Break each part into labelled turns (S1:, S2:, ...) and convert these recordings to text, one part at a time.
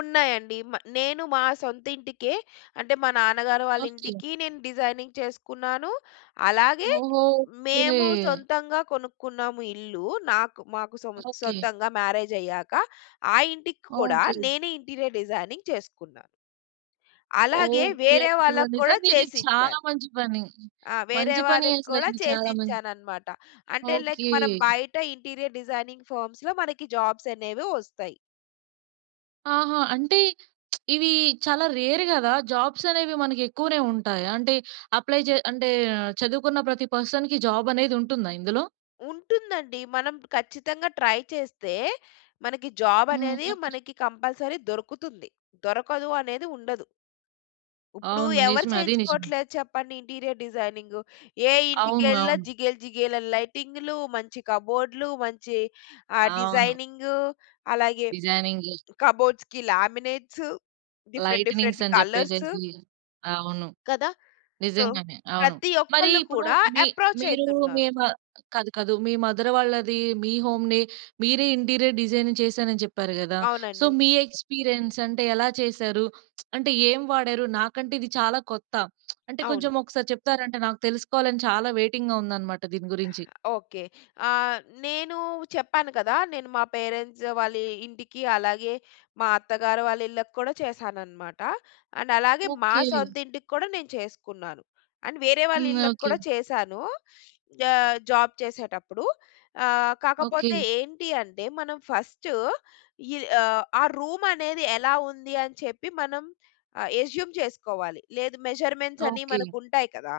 S1: ఉన్నాయండి. మా నేను మా సొంత ఇంటికే అంటే మా నాన్నగారు వాళ్ళ
S2: ఓకె.
S1: ఇంటికి, నేను డిజైనింగ్ చేసుకున్నాను. అలాగే
S2: ఓహొ! కె.
S1: మేము సొంతంగా కొనుక్కున్నాము ఇల్లు. నాకు మాకు సొం
S2: ఓకె.
S1: సొంతంగా మ్యారేజ్ అయ్యాక, ఆ ఇంటికి కూడా
S2: ఓకె.
S1: నేనే ఇంటీరియర్ డిజైనింగ్ చేసుకున్న. అలాగే
S2: ఓకె,
S1: వేరే
S2: అసల
S1: వాళ్ళకి కూడా
S2: నిజంగా ఇది చాలా
S1: చేసిచ్చాను.
S2: మంచి పని,
S1: ఆ! వేరే
S2: మంచి పని.
S1: వాళ్ళకి
S2: అసలు
S1: కూడా
S2: ఇది చాలా మంచి
S1: చేసిచ్చాననమాట. అంటే లైక్
S2: ఓకె.
S1: మనం బయట ఇంటీరియర్ డిజైనింగ్ ఫర్మ్స్‌లో మనకి జాబ్స్ అనేవి వస్తాయి.
S2: ఆహా! అంటే ఇవి చాలా రేర్ గదా! జాబ్స్ అనేవి మనకి ఎక్కువనే ఉంటాయ? అంటే అప్లై చే అంటే చదువుకున్న ప్రతి పర్సన్‌కి జాబ్ అనేది ఉంటుందా ఇందులో?
S1: ఉంటుందండి మనం ఖచ్చితంగా ట్రై చేస్తే, మనకి జాబ్
S2: హ్మ్,
S1: అనేది
S2: ఓకె.
S1: మనకి కంపల్సరీ దొరుకుతుంది. దొరకదు అనేది ఉండదు. ఇప్పుడు
S2: అవును
S1: ఎవరు
S2: నిజమే అది నిజమే.
S1: చేయించుకోవట్లేదు చెప్పండి ఇంటీరియర్ డిజైనింగ్? ఏ
S2: అవును
S1: ఇంటికెళ్ళినా
S2: అవును.
S1: జిగేల్, జిగేల్ అని లైటింగ్‌లు, మంచి కబోడ్లు, మంచి ఆహ్,
S2: అవును.
S1: డిజైనింగు, అలాగే
S2: డిజైనింగు.
S1: కబోర్డ్స్‌కి లామినేట్స్, డిఫరెంట్, డిఫరెంట్
S2: లైటనింగ్స్ అని
S1: కలర్స్
S2: చెప్పేసేసి అవును.
S1: కదా! సో
S2: నిజంగానే అవును.
S1: ప్రతి
S2: మరీ
S1: ఒక్కళ్ళు
S2: ఇప్పుడు
S1: కూడా
S2: మీ
S1: అప్రోచ్
S2: మీరు
S1: అయితున్నారు.
S2: మీమ కాదు, కాదు మీ మదర్ వాళ్ళదీ, మీ హోమ్‌ని మీరే ఇంటీరియర్ డిజైనింగ్ చేసాను అని చెప్పారు గదా. సో
S1: అవునండి.
S2: మీ ఎక్స్పీరియన్స్, అంటే ఎలా చేసారు? అంటే ఏం వాడారు? నాకంటే ఇది చాలా కొత్త అంటే కొంచెం
S1: అవును.
S2: ఒకసారి చెప్తారా? అంటే నాకు తెలుసుకోవాలని చాలా వెయిటింగ్‌గా ఉందనమాట దీని గురించి.
S1: ఓకె, ఆహ్, నేను చెప్పాను కదా. నేను మా పేరెంట్స్ వాళ్ళ ఇంటికి, అలాగే మా అత్తగారు వాళ్ళ ఇళ్ళకి కూడా చేసాననమాట. అండ్ అలాగే మా
S2: ఓకె.
S1: సొంతింటికి కూడా నేను చేసుకున్నాను. అండ్ వేరే వాళ్ళ
S2: హ్మ్,
S1: ఇళ్ళకి
S2: ఓకె.
S1: కూడా చేసానూ. జా జాబ్ చేసేటప్పుడు. ఆహ్,
S2: ఓకె.
S1: కాకపోతే ఏంటి అంటే మనం ఫస్ట్ ఈ అహ్ ఆ రూమ్ అనేది ఎలా ఉంది అని చెప్పి మనం అ ఎజ్యుమ్ చేసుకోవాలి. లేదు మెజర్మెంట్స్ అని
S2: ఓకె.
S1: మనకు ఉంటాయి కదా,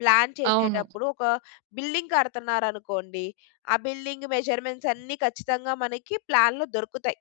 S1: ప్లాన్
S2: అవును.
S1: చేసేటప్పుడు ఒక బిల్డింగ్ కడతన్నారనుకోండి, ఆ బిల్డింగ్ మెజర్మెంట్స్ అన్నీ ఖచ్చితంగా మనకి ప్లాన్‌లో దొరుకుతాయి.